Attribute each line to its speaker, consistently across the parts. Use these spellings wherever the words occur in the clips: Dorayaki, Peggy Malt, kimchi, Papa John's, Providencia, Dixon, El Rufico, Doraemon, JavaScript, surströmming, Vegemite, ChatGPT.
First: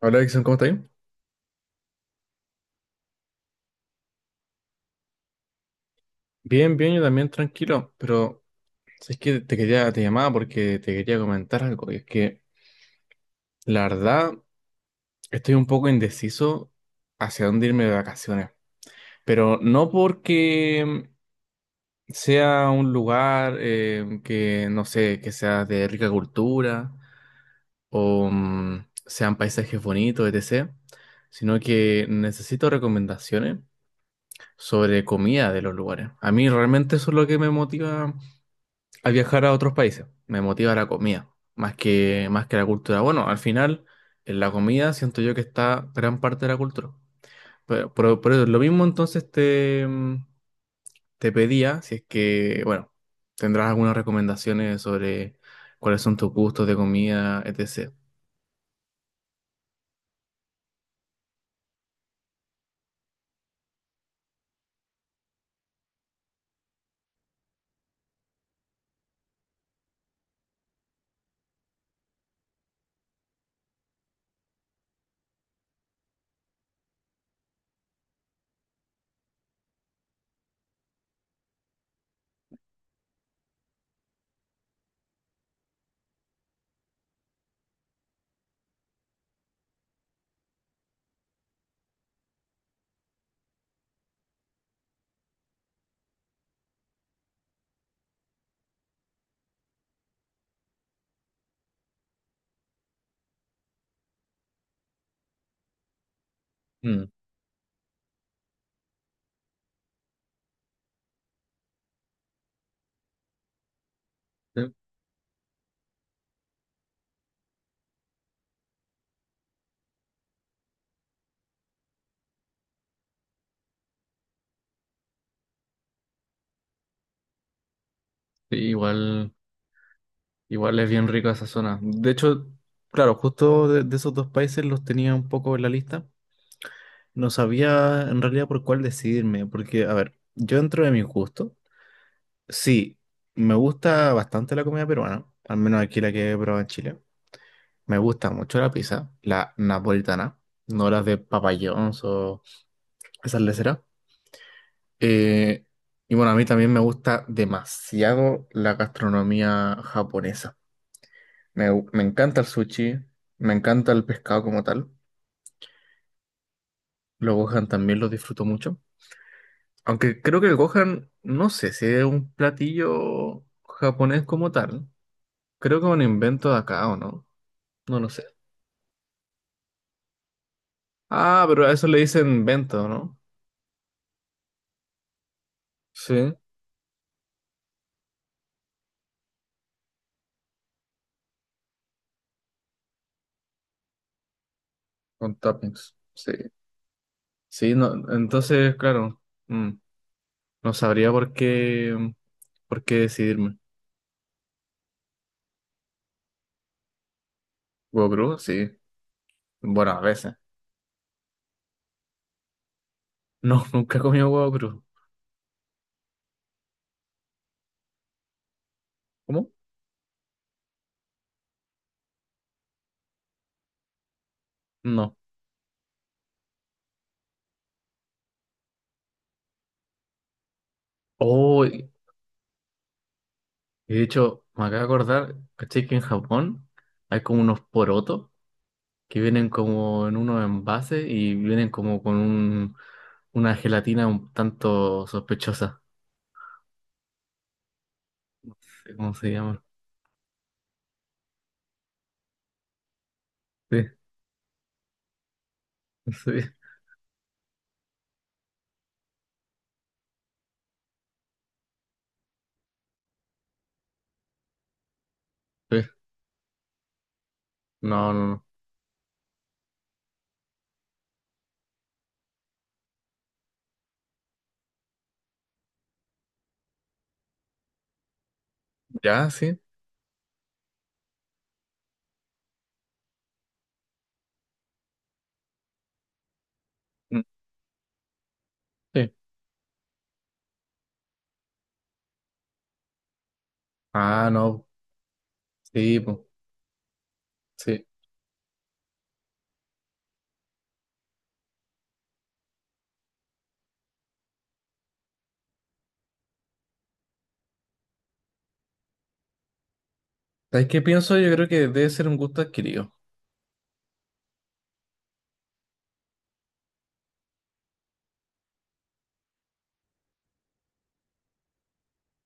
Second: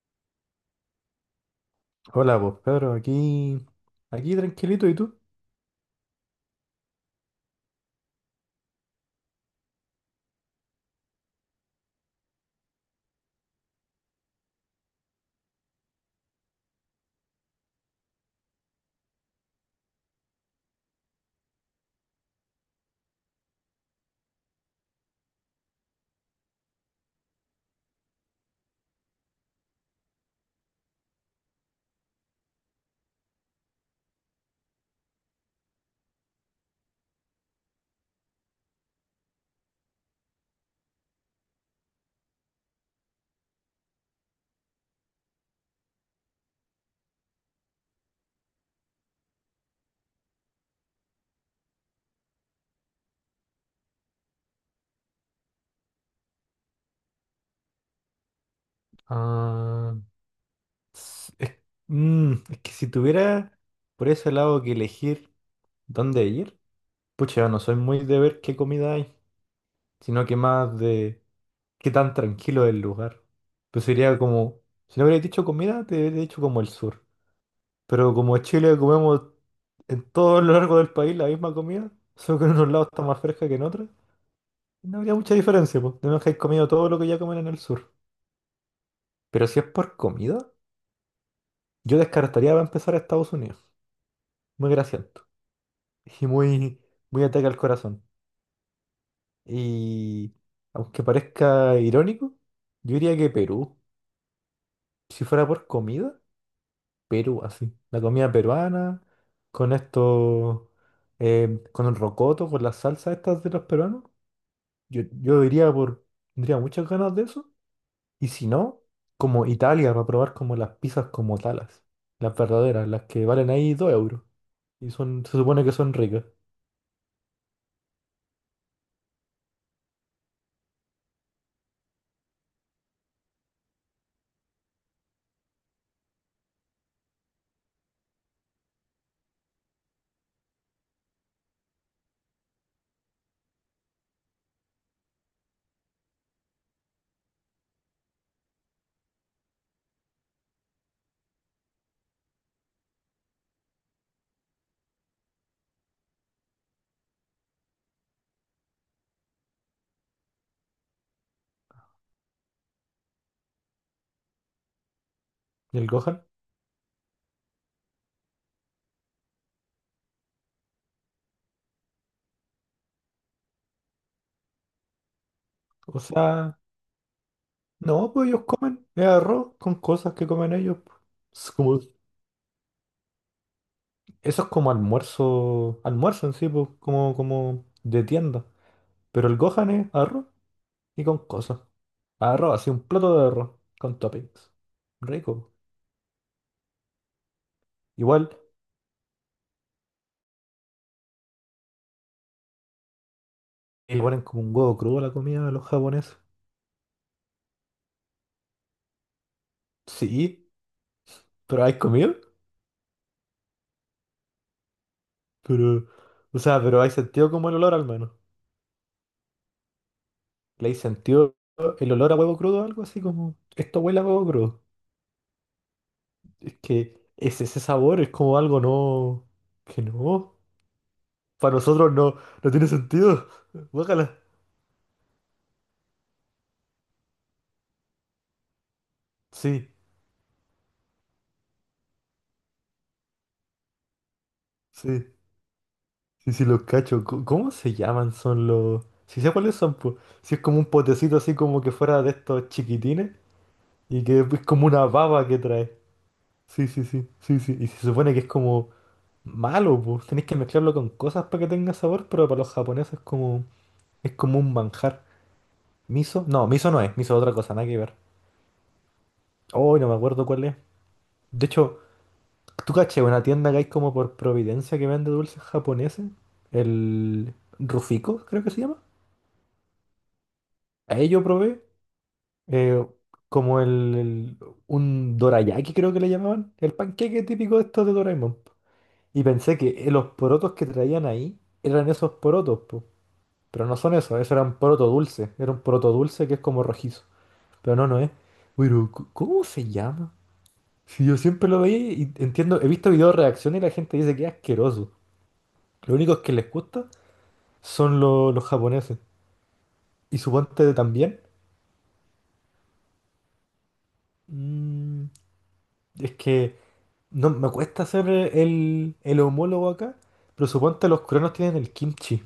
Speaker 1: Hola, Dixon, ¿cómo estás?
Speaker 2: Hola, pues Pedro, aquí, tranquilito, ¿y tú?
Speaker 1: Bien, bien, yo también tranquilo, pero es que te llamaba porque te quería comentar algo, y es que la verdad estoy un poco indeciso hacia dónde irme de vacaciones, pero no porque sea un lugar que, no sé, que sea de rica cultura o sean paisajes bonitos, etc., sino que necesito recomendaciones sobre comida de los lugares. A mí realmente eso es lo que me motiva al viajar a otros países. Me motiva la comida, más que la cultura. Bueno, al final, en la comida siento yo que está gran parte de la cultura. Pero lo mismo entonces te pedía, si es que, bueno, tendrás algunas recomendaciones sobre cuáles son tus gustos de comida, etc.
Speaker 2: Ah, s- es, es que si tuviera por ese lado que elegir dónde ir, pucha, yo no soy muy de ver qué comida hay, sino que más de qué tan tranquilo es el lugar. Pues sería como, si no hubiera dicho comida, te hubiera dicho como el sur. Pero como en Chile comemos en todo lo largo del país la misma comida, solo que en unos lados está más fresca que en otros, no habría mucha diferencia, pues, de menos que hayas comido todo lo que ya comen en el sur. Pero si es por comida, yo descartaría para empezar a Estados Unidos. Muy grasiento. Y muy ataque al corazón. Y aunque parezca irónico, yo diría que Perú. Si fuera por comida,
Speaker 1: Mm,
Speaker 2: Perú, así. La comida peruana, con esto, con el rocoto, con las salsas estas de los peruanos.
Speaker 1: sí,
Speaker 2: Yo diría por, tendría muchas ganas de eso. Y si no, como Italia, para probar como las pizzas como talas. Las verdaderas, las que valen ahí 2 euros. Y son, se supone que son ricas.
Speaker 1: sí, igual es bien rica esa zona. De hecho, claro, justo de esos dos países los tenía un poco en la lista. No sabía en realidad por cuál decidirme, porque, a ver, yo dentro de mis gustos sí, me gusta bastante la comida peruana, al menos aquí la que he probado en Chile. Me gusta mucho la pizza, la napolitana, no las de Papa John's o esas leceras. Eh, y bueno, a mí también me gusta demasiado la gastronomía japonesa. Me encanta el sushi, me encanta el pescado como tal.
Speaker 2: ¿Y el Gohan?
Speaker 1: Los gohan también los disfruto mucho. Aunque creo que el gohan, no sé si es un platillo japonés como tal. Creo que es
Speaker 2: O
Speaker 1: un invento de
Speaker 2: sea,
Speaker 1: acá o no. No lo
Speaker 2: no,
Speaker 1: sé.
Speaker 2: pues ellos comen. Es arroz con cosas que comen ellos. Po.
Speaker 1: Ah,
Speaker 2: Es
Speaker 1: pero a
Speaker 2: como,
Speaker 1: eso le dicen invento, ¿no?
Speaker 2: eso es como almuerzo. Almuerzo en
Speaker 1: Sí,
Speaker 2: sí, pues, como, como de tienda. Pero el Gohan es arroz y con cosas. Arroz, así un plato de arroz con toppings.
Speaker 1: con
Speaker 2: Rico.
Speaker 1: toppings. Sí. Sí, no,
Speaker 2: Igual,
Speaker 1: entonces, claro, mm, no sabría por qué, por qué decidirme.
Speaker 2: igual es como un huevo crudo a la comida de los japoneses.
Speaker 1: ¿Huevo crudo? Sí. Bueno, a veces.
Speaker 2: Sí, pero ¿hay comido?
Speaker 1: No, nunca he comido huevo crudo.
Speaker 2: Pero, o sea, pero hay sentido como el olor al menos.
Speaker 1: ¿Cómo?
Speaker 2: ¿Le hay sentido el olor a huevo crudo? Algo así como, esto huele a huevo crudo.
Speaker 1: No.
Speaker 2: Es que es ese sabor, es como algo no, que no. Para
Speaker 1: Oh, y
Speaker 2: nosotros no, no tiene sentido.
Speaker 1: de
Speaker 2: Guácala.
Speaker 1: hecho, me acabo de acordar, ¿cachai que en Japón hay como unos porotos que vienen
Speaker 2: Sí,
Speaker 1: como en unos envases y vienen como con un, una gelatina un tanto
Speaker 2: sí,
Speaker 1: sospechosa?
Speaker 2: sí, sí, los cacho. Co- ¿Cómo se llaman? Son los...
Speaker 1: No sé, ¿cómo
Speaker 2: Si
Speaker 1: se
Speaker 2: sé cuáles
Speaker 1: llama?
Speaker 2: son, pues. Si es como un potecito así como que fuera de estos chiquitines
Speaker 1: Sí,
Speaker 2: y que es como una baba que trae.
Speaker 1: sí,
Speaker 2: Sí, sí, sí, sí, sí. Y se supone que es como... Malo, pues. Tenéis que mezclarlo con cosas para que tenga sabor, pero para los japoneses es como un manjar.
Speaker 1: sí.
Speaker 2: ¿Miso? No, miso no es. Miso es otra cosa, nada que ver.
Speaker 1: No, no, no.
Speaker 2: Hoy no me acuerdo cuál es. De hecho, ¿tú caché una tienda que hay como por Providencia que vende dulces japoneses? El Rufico, creo que se llama.
Speaker 1: ¿Ya? Sí.
Speaker 2: Ahí yo probé eh, como un dorayaki, creo que le llamaban. El
Speaker 1: Mm.
Speaker 2: panqueque típico de estos de Doraemon. Po.
Speaker 1: Sí.
Speaker 2: Y pensé que los porotos que traían ahí eran esos porotos, pero no son eso,
Speaker 1: Ah,
Speaker 2: eso era un
Speaker 1: no.
Speaker 2: poroto dulce. Era un poroto
Speaker 1: Sí, pues,
Speaker 2: dulce que es como rojizo. Pero
Speaker 1: sí.
Speaker 2: no, no es. Pero, ¿cómo se llama? Si yo siempre lo veía y entiendo, he visto videos de reacción y la gente dice que es asqueroso. Lo único que les gusta son los japoneses. Y
Speaker 1: ¿Sabes
Speaker 2: suponte
Speaker 1: qué pienso?
Speaker 2: también.
Speaker 1: Yo creo que debe ser un gusto adquirido.
Speaker 2: mm, es que no me cuesta hacer el homólogo acá, pero suponte los coreanos tienen el kimchi.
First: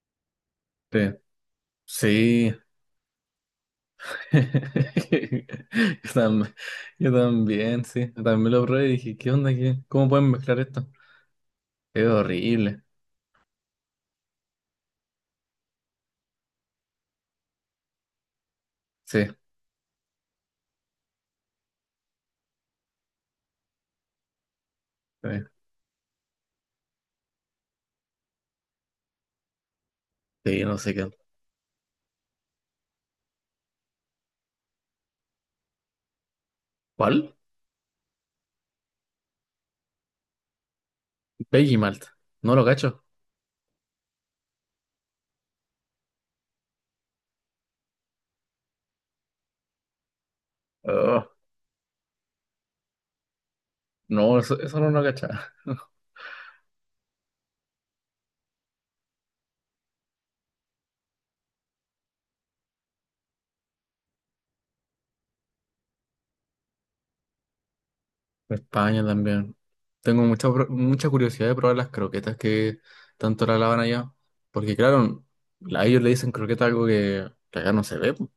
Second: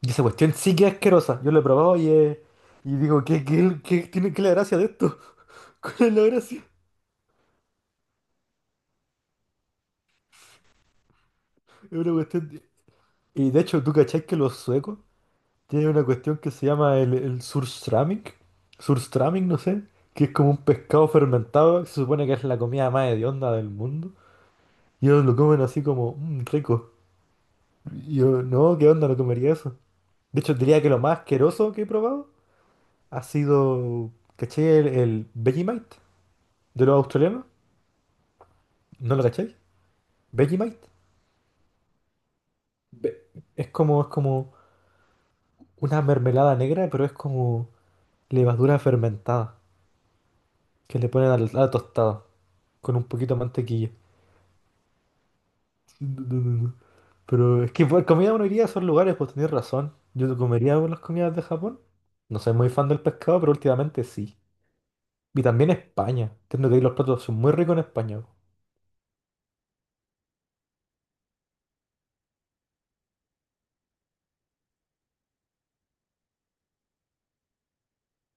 Speaker 2: Y esa cuestión sí que es
Speaker 1: Sí.
Speaker 2: asquerosa. Yo lo he probado
Speaker 1: Sí.
Speaker 2: y digo, ¿ qué es la gracia de esto? ¿Cuál
Speaker 1: Yo
Speaker 2: es la
Speaker 1: también,
Speaker 2: gracia?
Speaker 1: yo también, sí. Yo también lo probé y dije, ¿qué onda? ¿Qué? ¿Cómo pueden mezclar esto?
Speaker 2: Es
Speaker 1: Es
Speaker 2: una cuestión de.
Speaker 1: horrible.
Speaker 2: Y de hecho, ¿tú cachás que los suecos tienen una cuestión que se llama el surströmming?
Speaker 1: Sí,
Speaker 2: Surströmming, no sé, que es como un pescado fermentado, que se supone que es la comida más hedionda del mundo. Y ellos
Speaker 1: sí,
Speaker 2: lo comen así como, "Mm, rico". Y yo, no, ¿qué onda? No comería eso. De hecho,
Speaker 1: sí, no
Speaker 2: diría que
Speaker 1: sé
Speaker 2: lo
Speaker 1: qué.
Speaker 2: más asqueroso que he probado ha sido, ¿cachai? El Vegemite de los
Speaker 1: ¿Cuál?
Speaker 2: australianos. ¿No lo cacháis? Vegemite.
Speaker 1: Peggy Malt. No lo cacho.
Speaker 2: Ve- es como una mermelada negra, pero es como levadura fermentada. Que le
Speaker 1: Oh,
Speaker 2: ponen a la tostada con un poquito de mantequilla.
Speaker 1: no, eso no lo cachaba.
Speaker 2: Pero es que por comida uno iría a esos lugares, pues tenés razón. Yo comería las comidas de Japón. No soy muy fan del pescado, pero últimamente sí. Y también España. Tengo que ir, los platos son muy ricos en España. Po.
Speaker 1: España también. Tengo mucha curiosidad de probar las croquetas que tanto la lavan allá. Porque claro, a ellos le dicen croqueta algo que acá no se ve. Po.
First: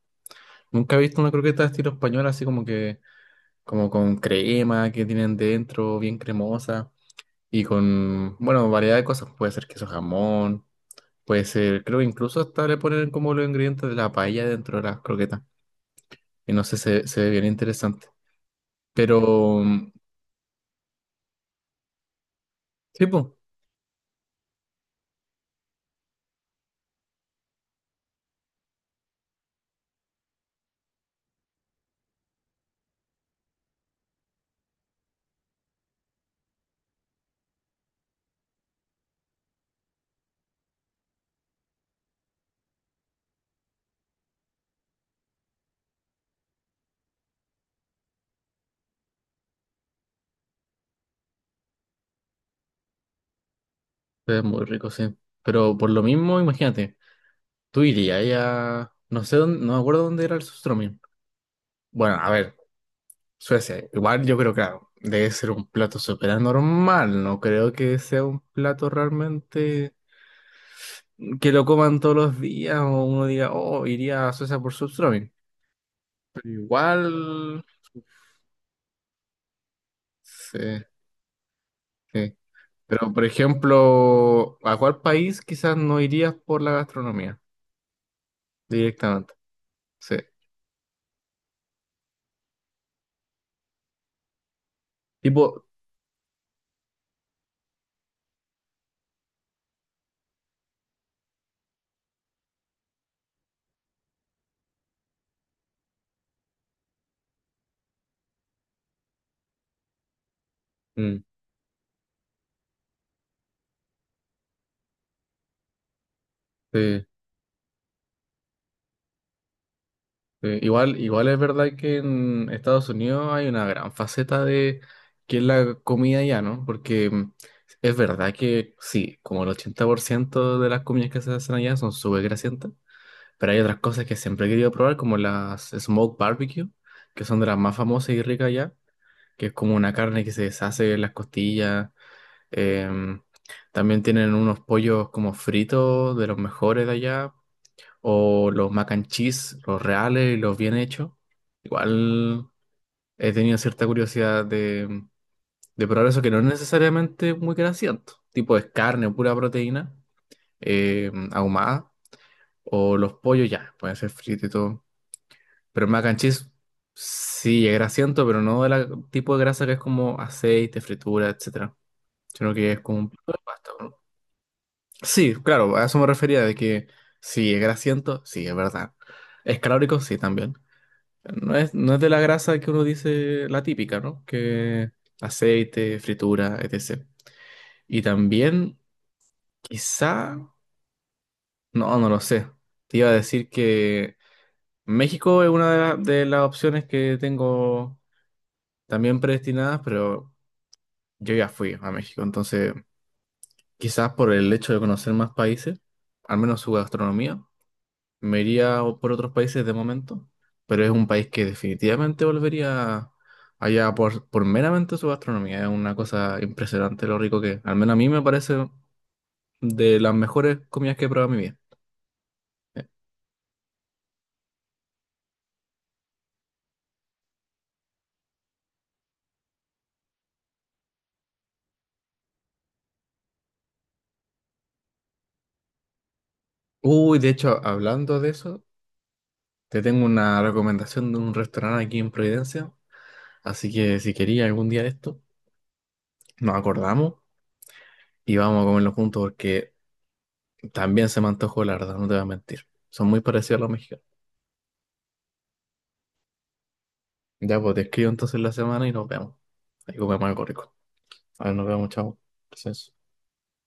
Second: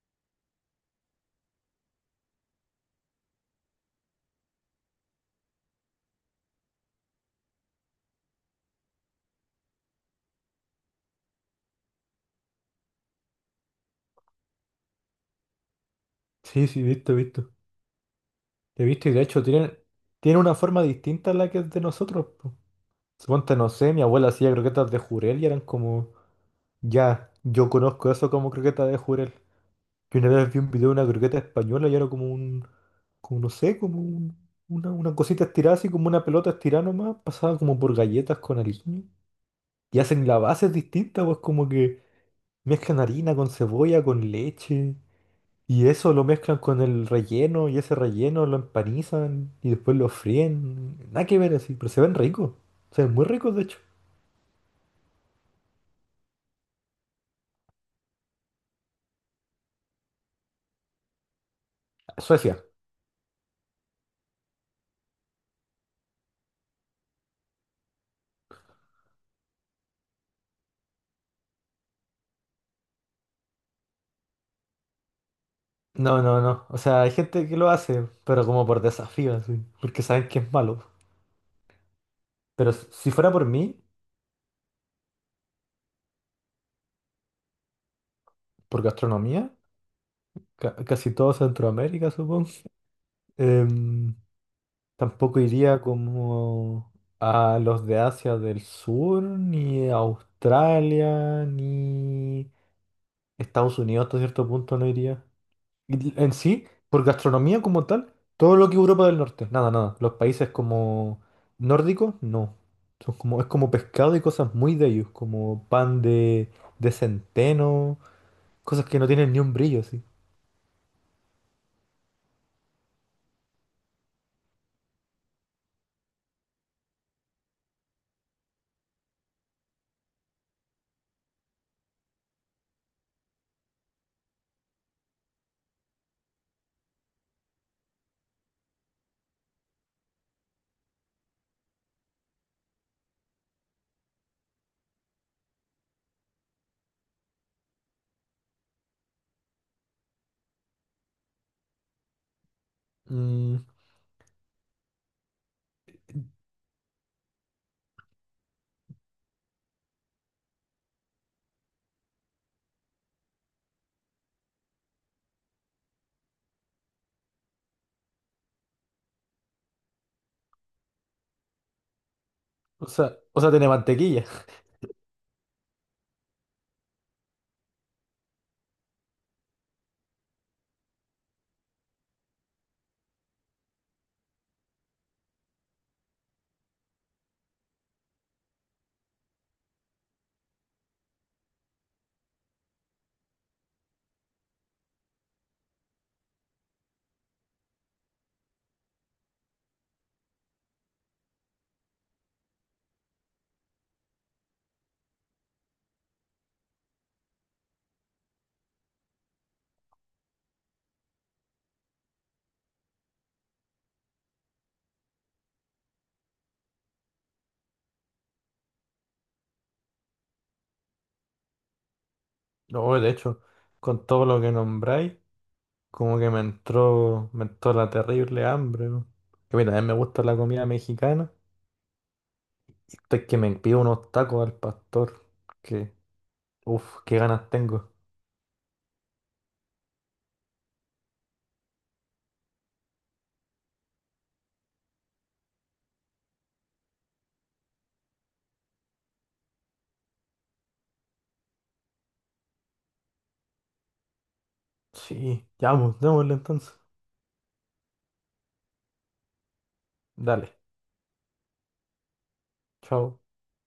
Speaker 1: Nunca he visto una croqueta de estilo español así como que, como con crema que tienen dentro, bien cremosa. Y con, bueno, variedad de cosas. Puede ser queso jamón, puede ser, creo que incluso hasta le ponen como los ingredientes de la paella dentro de las croquetas. Y no
Speaker 2: Sí,
Speaker 1: sé,
Speaker 2: sí,
Speaker 1: se,
Speaker 2: visto,
Speaker 1: se ve bien
Speaker 2: visto.
Speaker 1: interesante.
Speaker 2: He visto y de hecho
Speaker 1: Pero,
Speaker 2: tienen,
Speaker 1: mm,
Speaker 2: tienen una forma distinta a la que es de nosotros. Po.
Speaker 1: sí, pues,
Speaker 2: Suponte, no sé, mi abuela hacía croquetas de jurel y eran como, ya, yo conozco eso como croquetas de jurel. Que una vez vi un video de una croqueta española y era como un, como no sé, una cosita estirada, así como una pelota estirada nomás, pasada como por galletas con harina. Y hacen la base distinta, pues como que mezclan harina con cebolla, con leche. Y eso lo mezclan con el relleno y ese relleno lo empanizan y después lo fríen. Nada que ver así, pero se ven ricos. Se ven muy ricos, de hecho.
Speaker 1: se ve muy rico, sí. Pero por lo mismo, imagínate, tú irías ahí a... No sé dónde, no me acuerdo dónde era el sustroming. Bueno, a ver,
Speaker 2: Suecia.
Speaker 1: Suecia, igual yo creo, claro, debe ser un plato súper normal. No creo que sea un plato realmente que lo coman todos los días o uno diga, oh, iría a Suecia por sustroming.
Speaker 2: No, no,
Speaker 1: Pero
Speaker 2: no. O sea, hay gente que
Speaker 1: igual,
Speaker 2: lo hace, pero como por desafío, así, porque saben que es
Speaker 1: sí,
Speaker 2: malo.
Speaker 1: sí.
Speaker 2: Pero si
Speaker 1: Pero, por
Speaker 2: fuera por mí...
Speaker 1: ejemplo, ¿a cuál país quizás no irías por la gastronomía
Speaker 2: Por
Speaker 1: directamente?
Speaker 2: gastronomía,
Speaker 1: Sí.
Speaker 2: casi todo Centroamérica, supongo. Em, tampoco
Speaker 1: Tipo,
Speaker 2: iría como a los de Asia del Sur, ni a Australia, ni Estados Unidos hasta cierto punto no iría. Y en sí, por gastronomía como tal, todo lo que Europa del Norte, nada, nada. Los países como
Speaker 1: mm,
Speaker 2: nórdicos, no. Son como, es como pescado y cosas muy de ellos, como pan de
Speaker 1: sí,
Speaker 2: centeno, cosas que no tienen ni un brillo, así.
Speaker 1: sí. Igual, igual es verdad que en Estados Unidos hay una gran faceta de que es la comida ya, ¿no? Porque es verdad que sí, como el 80% de las comidas que se hacen allá son súper grasientas, pero hay otras cosas que siempre he querido probar, como las smoke barbecue, que son de las más famosas y ricas allá, que es como una carne que se deshace en las costillas. Em, También tienen unos pollos como fritos de los mejores de allá, o los mac and cheese, los reales y los bien hechos. Igual he
Speaker 2: Mm.
Speaker 1: tenido cierta curiosidad de probar eso, que no es necesariamente muy grasiento, tipo es carne, pura proteína, ahumada, o los pollos ya, pueden ser fritos y todo. Pero el mac and cheese sí es grasiento, pero no del tipo de grasa que es como aceite, fritura, etcétera, sino que es como un plato de
Speaker 2: O sea, tiene
Speaker 1: pasta, ¿no?
Speaker 2: mantequilla.
Speaker 1: Sí, claro, a eso me refería de que si es grasiento, sí, es verdad. Es calórico, sí, también. No es de la grasa que uno dice la típica, ¿no? Que aceite, fritura, etc. Y también, quizá, no, no lo sé. Te iba a decir que México es una de las opciones que tengo también predestinadas, pero yo ya fui a México, entonces quizás por el hecho de conocer más países, al menos su gastronomía. Me iría por otros países de momento, pero es un país que definitivamente volvería allá por meramente su gastronomía. Es una cosa impresionante lo rico que es. Al menos a mí me parece de las mejores comidas que he probado en mi vida. Eh,
Speaker 2: No, de hecho, con todo lo que nombráis, como que me entró la terrible hambre. Weón. Que mira, a mí me gusta la comida mexicana. Y es que me pido unos tacos al pastor. Que, uff, qué
Speaker 1: Uy, de
Speaker 2: ganas
Speaker 1: hecho,
Speaker 2: tengo.
Speaker 1: hablando de eso, te tengo una recomendación de un restaurante aquí en Providencia. Así que si quería algún día de esto, nos acordamos y vamos a comerlo juntos porque también se me antojó, la verdad, no te voy a mentir. Son muy parecidos a los mexicanos.
Speaker 2: Sí, ya vamos, démosle entonces.
Speaker 1: Ya, pues te escribo entonces la semana y nos vemos. Ahí comemos algo
Speaker 2: Dale,
Speaker 1: rico. A ver, nos vemos, chao. Gracias.
Speaker 2: chao.